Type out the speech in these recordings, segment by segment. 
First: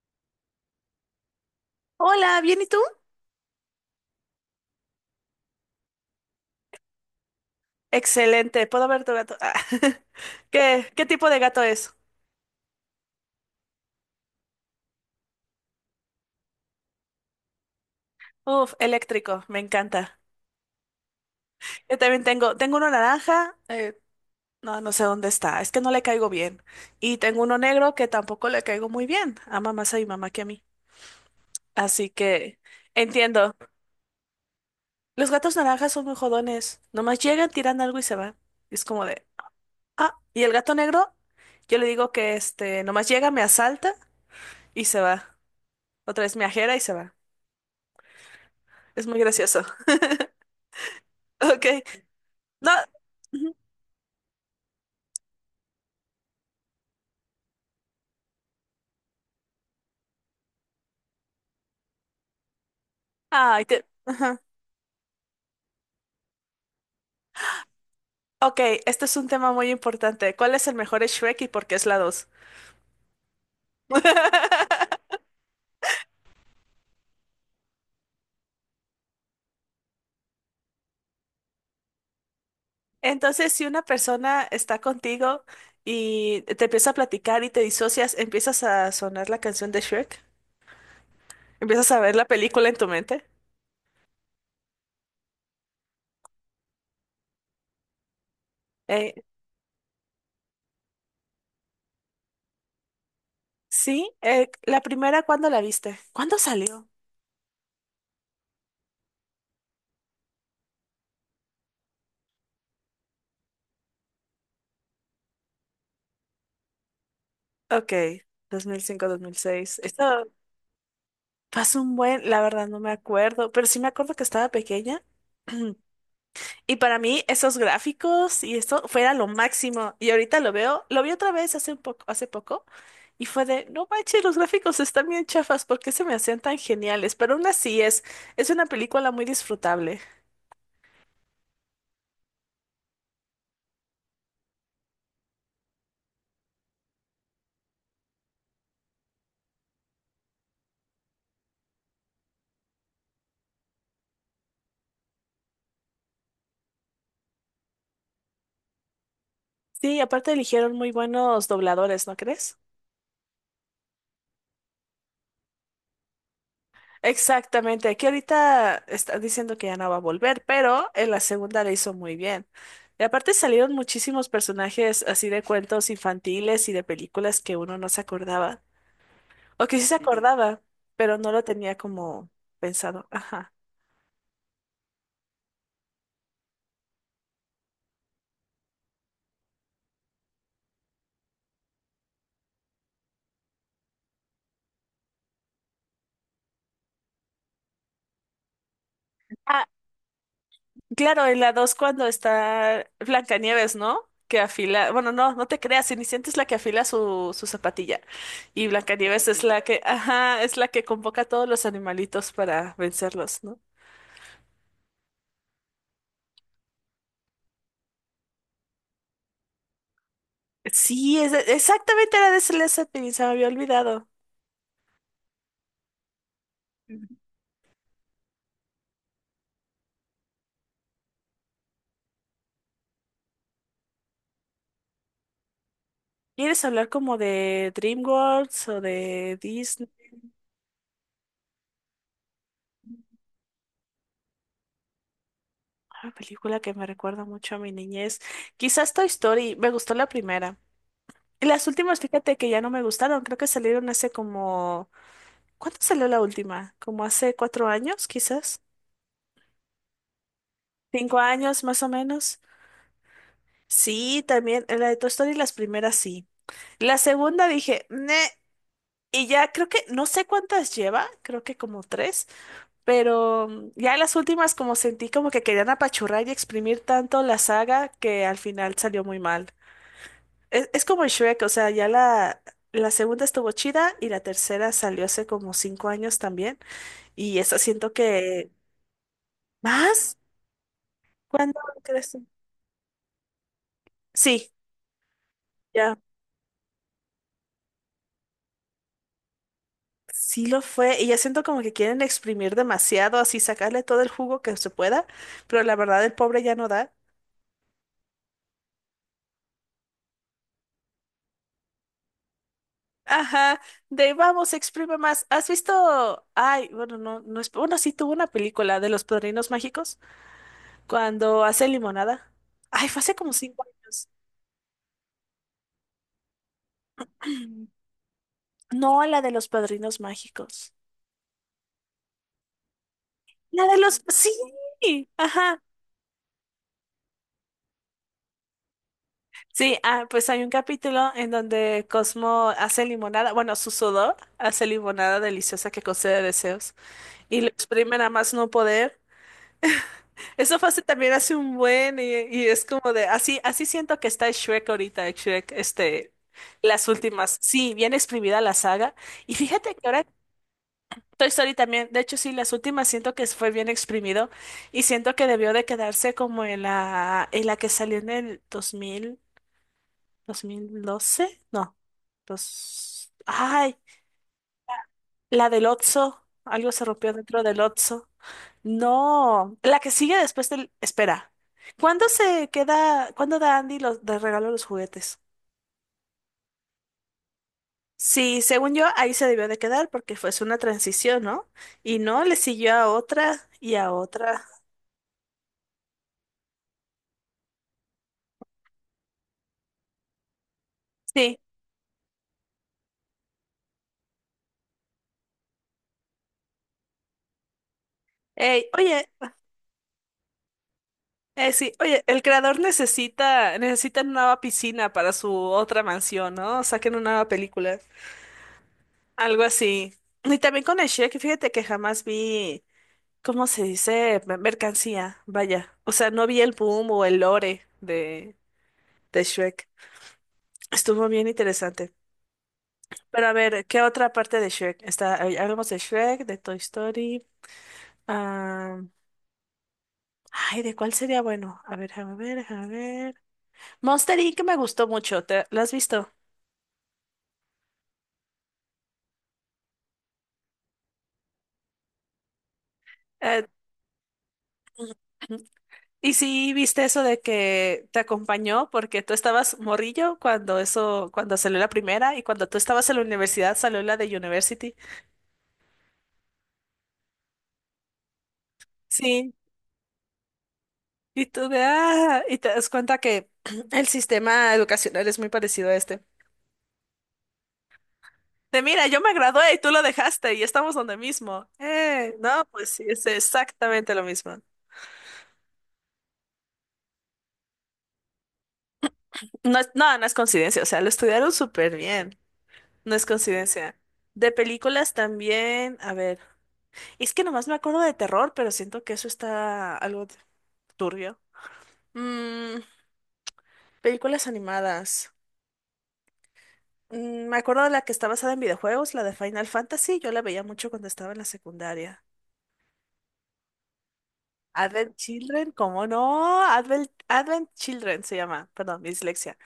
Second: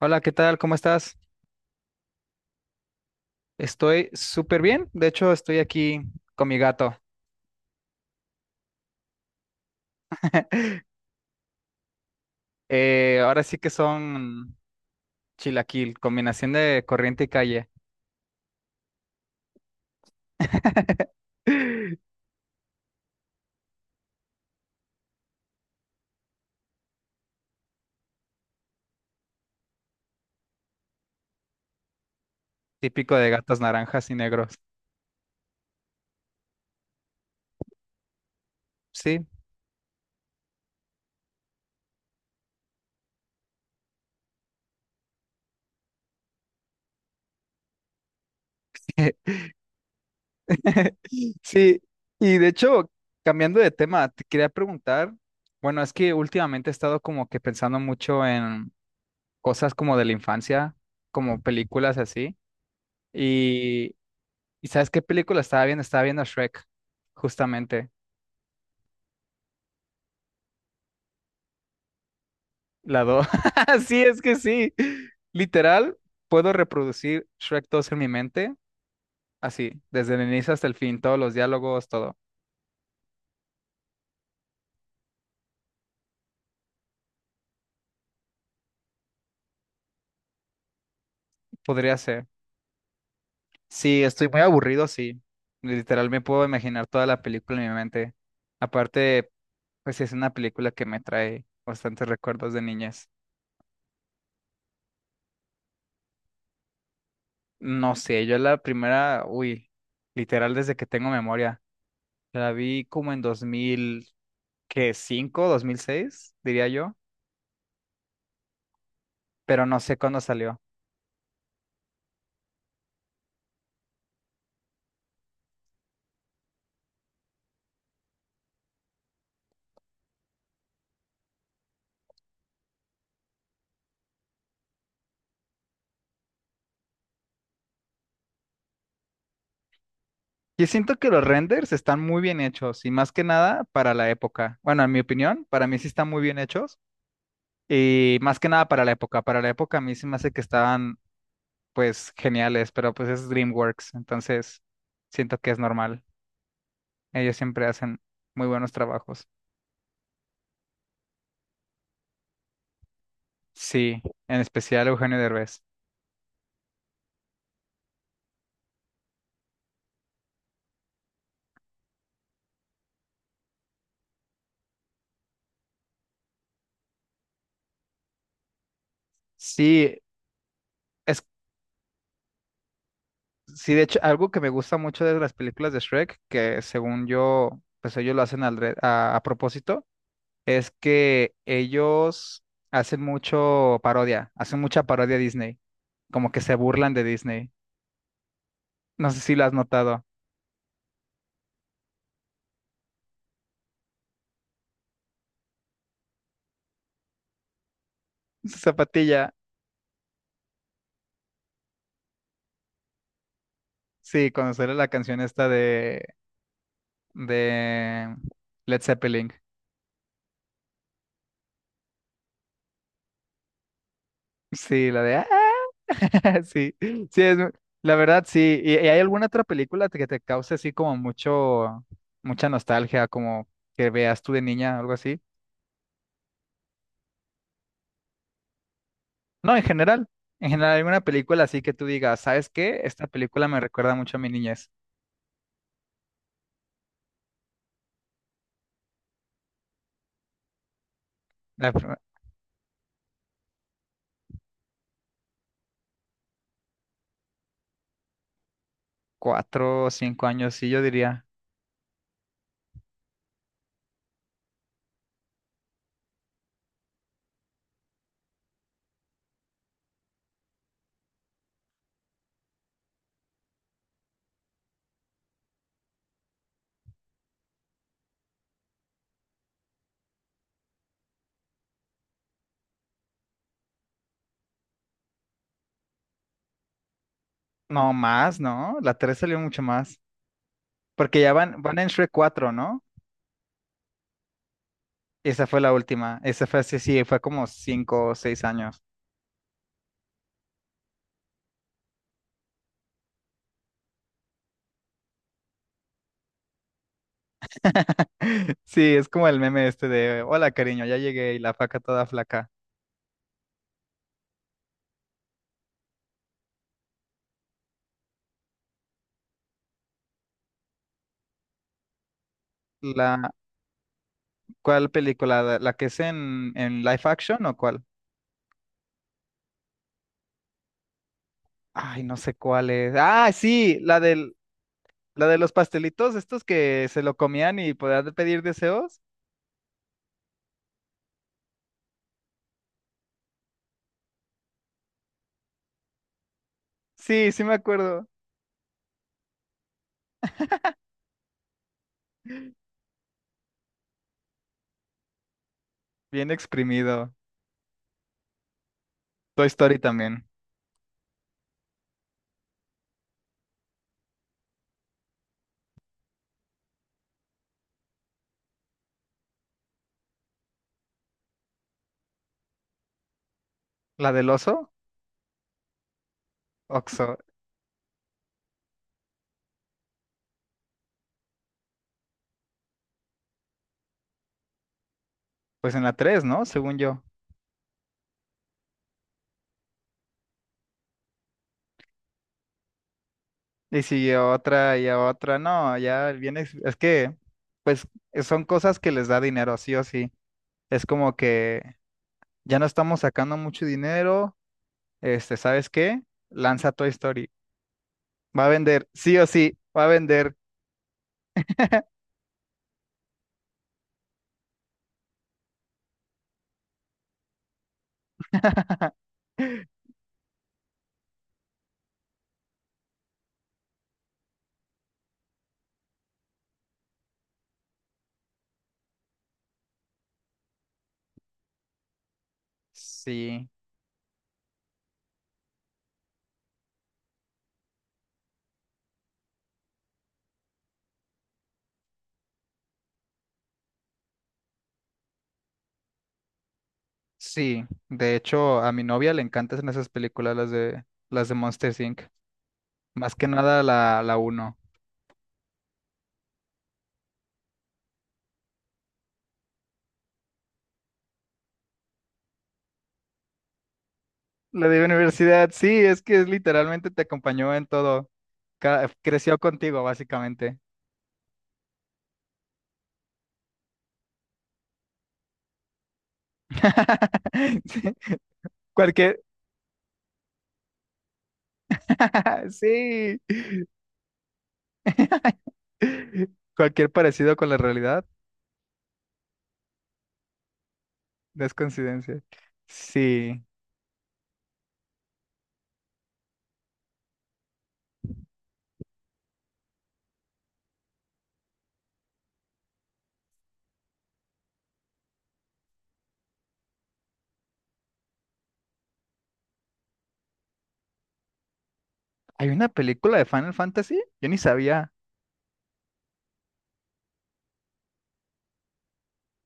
Hola, ¿qué tal? ¿Cómo estás? Hola, ¿bien y tú? Estoy súper bien. De hecho, estoy aquí con mi gato. Excelente, puedo ver tu gato. Ah, ¿Qué tipo de gato es? Ahora sí que son chilaquil, combinación de corriente y calle. Uf, eléctrico, me encanta. Yo también tengo uno naranja, no sé dónde está, es que no le caigo bien. Y tengo uno negro que tampoco le caigo muy bien, ama más a mi mamá que a mí. Así que Típico de entiendo. gatos naranjas y negros. Los gatos naranjas son muy jodones, nomás llegan, tiran algo y se van. Y es como Sí. de, ah, y el gato negro, yo le digo que este, nomás llega, me asalta y se va. Otra vez me ajera y se va. Es muy gracioso. Ok, Sí. Y de no. hecho, Ujú. cambiando de tema, te quería preguntar, bueno, es que últimamente he estado como que pensando mucho en cosas como de la infancia, como películas así. Ay, te... Y ajá. ¿Y sabes qué película estaba viendo? Estaba viendo Shrek, justamente, Ok, este es un tema muy importante. ¿Cuál es el mejor Shrek y por qué es la 2? la dos. Sí, es que sí. Literal, puedo reproducir Shrek dos en mi mente, así, desde el inicio hasta el fin, todos los diálogos, todo. Entonces, si una persona está contigo y te empieza a platicar y te disocias, empiezas a sonar la canción de Shrek, empiezas Podría a ver la ser. película en tu mente. Sí, estoy muy aburrido, sí. Literal, me puedo imaginar toda la película en mi mente. Eh, Aparte, pues sí, es una película que me trae bastantes recuerdos de niñez. sí, la primera, ¿cuándo la viste? ¿Cuándo salió? No sé, yo la primera, uy, literal desde que tengo memoria. La vi como en que cinco 2006 diría yo, Ok, 2005, dos mil pero seis. no sé cuándo Esto salió. pasó un buen, la verdad no me acuerdo, pero sí me acuerdo que estaba pequeña. Y para mí esos gráficos y esto fuera lo máximo. Y ahorita lo veo, lo vi otra vez hace un poco, hace poco y fue de, no manches, los gráficos están bien chafas, ¿por qué se me hacían tan geniales? Pero aún así es una película muy disfrutable. Yo siento que los renders están muy bien hechos y más que nada para la época. Bueno, en mi opinión, para mí sí están muy bien hechos y más que nada para la época. Para la época a mí sí me hace que estaban pues geniales, pero pues es DreamWorks, entonces siento que es normal. Ellos siempre hacen muy buenos trabajos. Sí, aparte eligieron muy buenos dobladores, ¿no crees? Sí, en especial Eugenio Derbez. Exactamente, aquí ahorita están diciendo que ya no va a volver, pero en la segunda le hizo muy bien. Y aparte salieron muchísimos personajes así de cuentos infantiles y de películas que uno no se acordaba. O que sí se Sí, acordaba, pero es. no lo tenía como pensado. Ajá. Sí, de hecho, algo que me gusta mucho de las películas de Shrek, que según yo, pues ellos lo hacen a propósito, es que ellos hacen mucho parodia, hacen mucha parodia a Disney, como que se burlan de Disney. No sé si lo has Ah, notado. claro, en la 2 cuando está Blancanieves, ¿no? Que afila, bueno, no te creas, Cenicienta es la que afila su zapatilla Su y Blancanieves zapatilla, es la que, ajá, es la que convoca a todos los animalitos para vencerlos, ¿no? sí, cuando sale la canción esta de Led Zeppelin. Sí, exactamente era de Celeste Zeppelin, se me había olvidado. Sí, la de... "Ah, sí, sí, es, la verdad, sí. Y hay alguna otra película que te cause así como mucho, mucha nostalgia, como que veas tú de niña, algo así? ¿Quieres hablar como de DreamWorks o de No, Disney? En general, alguna película así que tú digas, ¿sabes qué? Esta película me recuerda mucho a mi niñez. Una película que me recuerda mucho a mi niñez. Quizás Toy Story, me gustó la primera. Las La pr- últimas, fíjate que ya no me gustaron, creo que salieron hace como... ¿Cuándo salió la última? Como hace cuatro años, quizás. cuatro o cinco años, sí, yo Cinco diría. años, más o menos. Sí, también, la de Toy Story, las primeras sí. La segunda dije, "Neh", y ya creo que, no sé cuántas lleva, creo que como tres, pero ya las últimas como sentí como que querían apachurrar y exprimir tanto la saga que al final salió muy mal. Es como en Shrek, o sea, ya la segunda estuvo chida y la tercera salió hace como cinco años también. Y esa No, siento más, que... ¿no? La tres salió mucho más. ¿Más? Porque ya ¿Cuándo van, van en crees Shrek tú? cuatro, ¿no? Sí, Esa fue la ya. última. Esa fue así, sí, fue como cinco o seis años. Sí lo fue. Y ya siento como que quieren exprimir demasiado, así sacarle todo el jugo que se pueda. Pero la verdad, el pobre ya no da. Sí, es como el meme este de, hola cariño, ya llegué y la faca toda flaca. Ajá, de vamos, exprime más. ¿Has visto? Ay, bueno, no es. Bueno, sí tuvo una película de los Padrinos Mágicos cuando hace limonada. Ay, fue hace La, como cinco años. ¿cuál película? ¿La que es en live action, ¿o cuál? No, la de los padrinos mágicos. Ay, no sé cuál es. Ah, La sí, de la los... del, Sí, la de los ajá. pastelitos, estos que se lo comían y podían pedir deseos. Sí, ah, pues hay un capítulo en donde Cosmo hace limonada, bueno, su sudor hace limonada deliciosa que concede deseos Sí, sí y lo me exprime acuerdo. a más no poder. Eso fue hace también hace un buen y es como de, así, así siento que está Shrek ahorita, Shrek, este, Bien las exprimido. últimas. Sí, bien exprimida la saga. Y Toy fíjate Story que ahora también. Toy Story también, de hecho sí, las últimas siento que fue bien exprimido y siento que debió de quedarse como en la que salió en el dos dos mil dos mil doce no, dos, ay, La del oso, la del Otso, algo se Oxo. rompió dentro del Otso, no, la que sigue después del, espera, ¿cuándo se queda, cuándo da Andy los, de regalo los juguetes? Pues en la 3, ¿no? Según yo. Sí, según yo, ahí se debió de quedar porque fue es una transición, ¿no? Y no, le siguió a otra y Y a siguió otra. otra y otra. No, ya bien. Es que, pues, son cosas que les da dinero, sí o sí. Es como Sí, que ya no estamos sacando mucho dinero. Este, ¿sabes qué? Lanza Toy Story. Va a ey, vender, oye, sí o sí, va a vender. Sí, oye, el creador necesita una nueva piscina para su otra mansión, ¿no? Saquen una nueva película, algo así. Y también con el Shrek, fíjate que jamás vi, ¿cómo se dice? Me- mercancía, vaya. O sea, no vi el boom o el lore de Shrek. Estuvo bien interesante. Pero a Sí, ver, ¿qué otra parte de Shrek? Está, ay, hablamos de Shrek, de Toy Story. Ah, ay, ¿de cuál sería bueno? A ver, déjame ver, déjame ver. Monster Inc. me gustó mucho, ¿te, ¿la has visto? sí. De hecho, a mi novia le encantan esas películas, las de Monsters Inc. Más que Eh, nada la, la uno. y sí, viste eso de que te acompañó porque tú estabas morrillo cuando eso, cuando salió la primera y cuando tú estabas en la universidad salió la de La University. de universidad, sí, es que es literalmente te acompañó en todo. Sí, Creció contigo, básicamente. y tú de ah, y te das cuenta que el sistema educacional es muy parecido a este. Sí, De mira, yo me cualquier, gradué y tú lo dejaste y estamos donde mismo. No, pues sí, es sí, exactamente lo mismo. cualquier parecido con la realidad No, no, no es coincidencia, o sea, lo estudiaron no es súper bien. coincidencia. No es Sí. coincidencia. De películas también, a ver, es que nomás me acuerdo de terror, pero siento que eso está algo turbio. Mm, películas animadas. Me acuerdo de la que está basada en videojuegos, la de Final Fantasy, yo la veía mucho cuando estaba en la secundaria. Hay una película de Final Fantasy. Yo ni sabía. Advent Children, ¿cómo no? Advent Children se llama, perdón, mi dislexia.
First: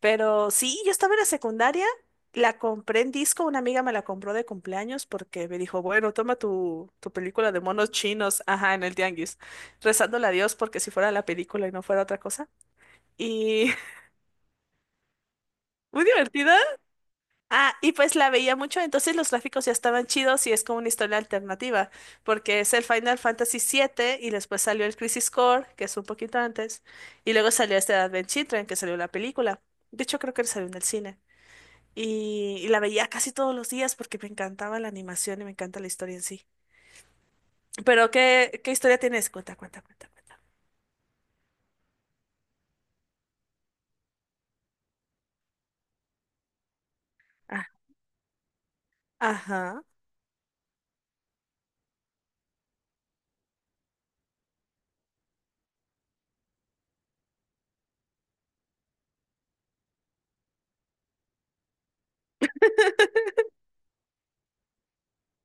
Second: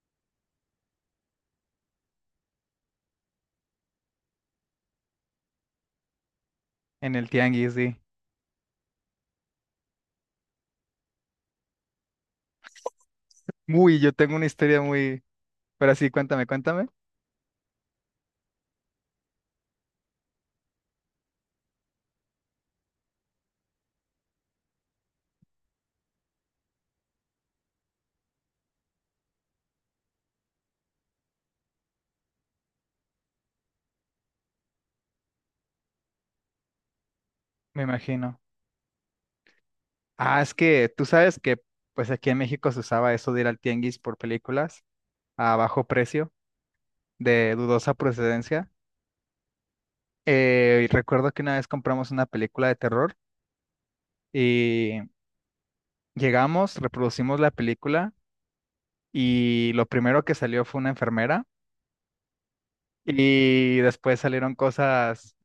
Pero sí, yo estaba en la secundaria, la compré en disco, una amiga me la compró de cumpleaños porque me dijo, bueno, toma tu En el película de tianguis, monos sí. chinos, ajá, en el tianguis, rezándole a Dios porque si fuera la película y no fuera otra cosa. Y Uy, yo tengo una historia muy... Pero muy sí, cuéntame, divertida. cuéntame. Ah, y pues la veía mucho, entonces los gráficos ya estaban chidos y es como una historia alternativa, porque es el Final Fantasy siete y después salió el Crisis Core, que es un poquito antes, y luego salió este Advent Children, que salió la película. De hecho, creo que salió en el cine. Y la veía casi todos los días porque me encantaba la animación y me encanta la historia en sí. Me Pero imagino. ¿qué historia tienes? Cuenta, cuenta, cuenta, cuenta. Ah, es que tú sabes que pues aquí en México se usaba eso de ir al tianguis por películas a bajo precio, de Ah, dudosa procedencia. ajá. Y recuerdo que una vez compramos una película de terror y llegamos, reproducimos la película y lo primero que salió fue una enfermera. Y después salieron cosas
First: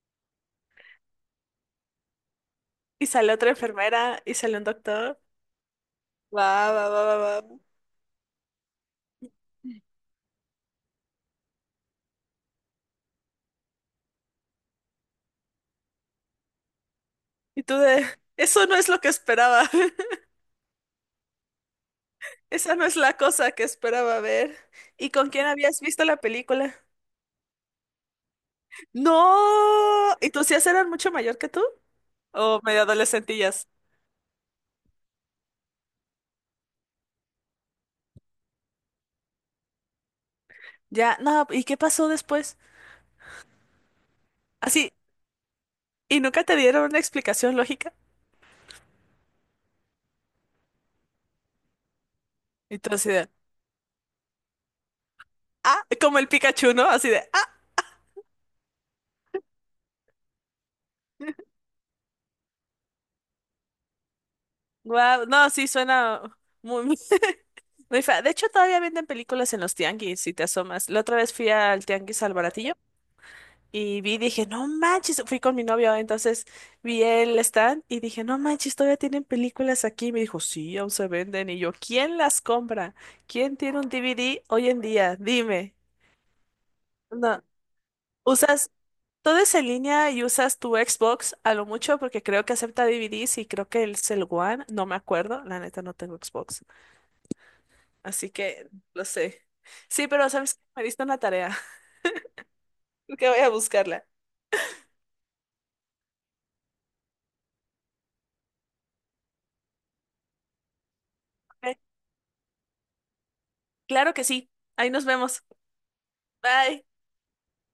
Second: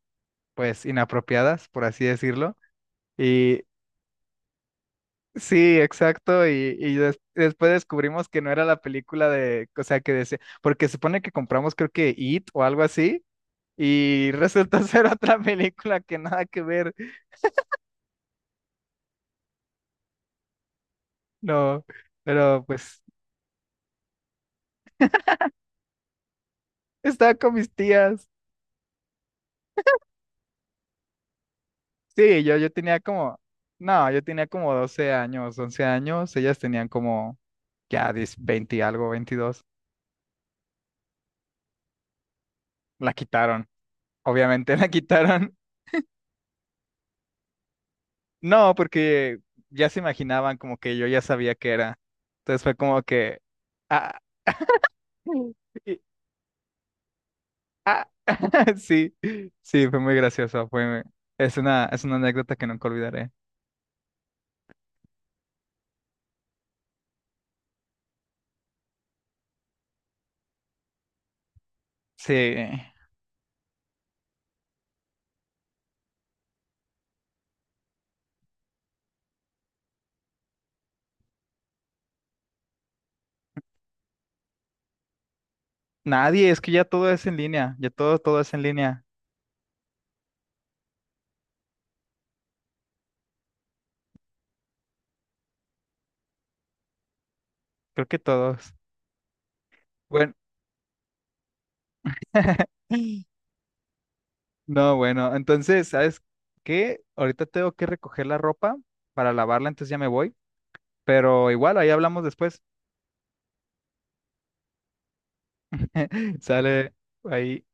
pues inapropiadas, por así decirlo. Y sale otra Y enfermera y sale un doctor. sí, exacto. Va, va, Y va, va, va. después descubrimos que no era la película de, o sea, que decía, porque supone que compramos creo que It o algo así, y resultó ser otra película que nada que ver. Y tú de, eso no es lo que esperaba. No, pero Esa no es pues la cosa que esperaba ver. ¿Y con quién habías visto la película? estaba con mis tías. No. ¿Y tus tías eran mucho mayor que tú? Sí, yo, ¿O yo medio tenía como, adolescentillas? no, yo tenía como 12 años, 11 años, ellas tenían como ya 10, 20 y algo, 22. Ya, no, ¿y qué pasó después? La quitaron, obviamente, la Así, quitaron. ¿y nunca te dieron una explicación lógica? No, porque ya se imaginaban como que yo ya sabía que era. Entonces fue Y tú como así de, que... Ah, ah, y- como el Pikachu, ¿no? Así de, ah, ah, sí, sí, fue muy gracioso. Fue, es una anécdota que nunca olvidaré. wow, no, sí, suena muy, muy, muy fea. De hecho, todavía venden películas en los tianguis, si te asomas. La otra vez fui al tianguis Sí, al Baratillo y vi, dije, no manches, fui con mi novio, entonces vi el stand y dije, no manches, todavía tienen películas aquí. Y me dijo, sí, aún se venden. Y yo, ¿quién las compra? ¿Quién tiene un DVD hoy en día? Dime. nadie, es que ya todo es en No, línea, ya todo, todo es en ¿usas, línea. todo es en línea y usas tu Xbox a lo mucho porque creo que acepta DVDs y creo que el Cell One, no me acuerdo, la neta no tengo Xbox, Creo que así que todos. lo sé. Sí, pero Bueno, sabes que me diste una tarea, que voy a buscarla. no, bueno, entonces, ¿sabes qué? Ahorita tengo que recoger la ropa para lavarla, entonces ya me voy. Pero Ok, igual, ahí hablamos después. claro que sí, ahí nos vemos. Bye. Sale ahí.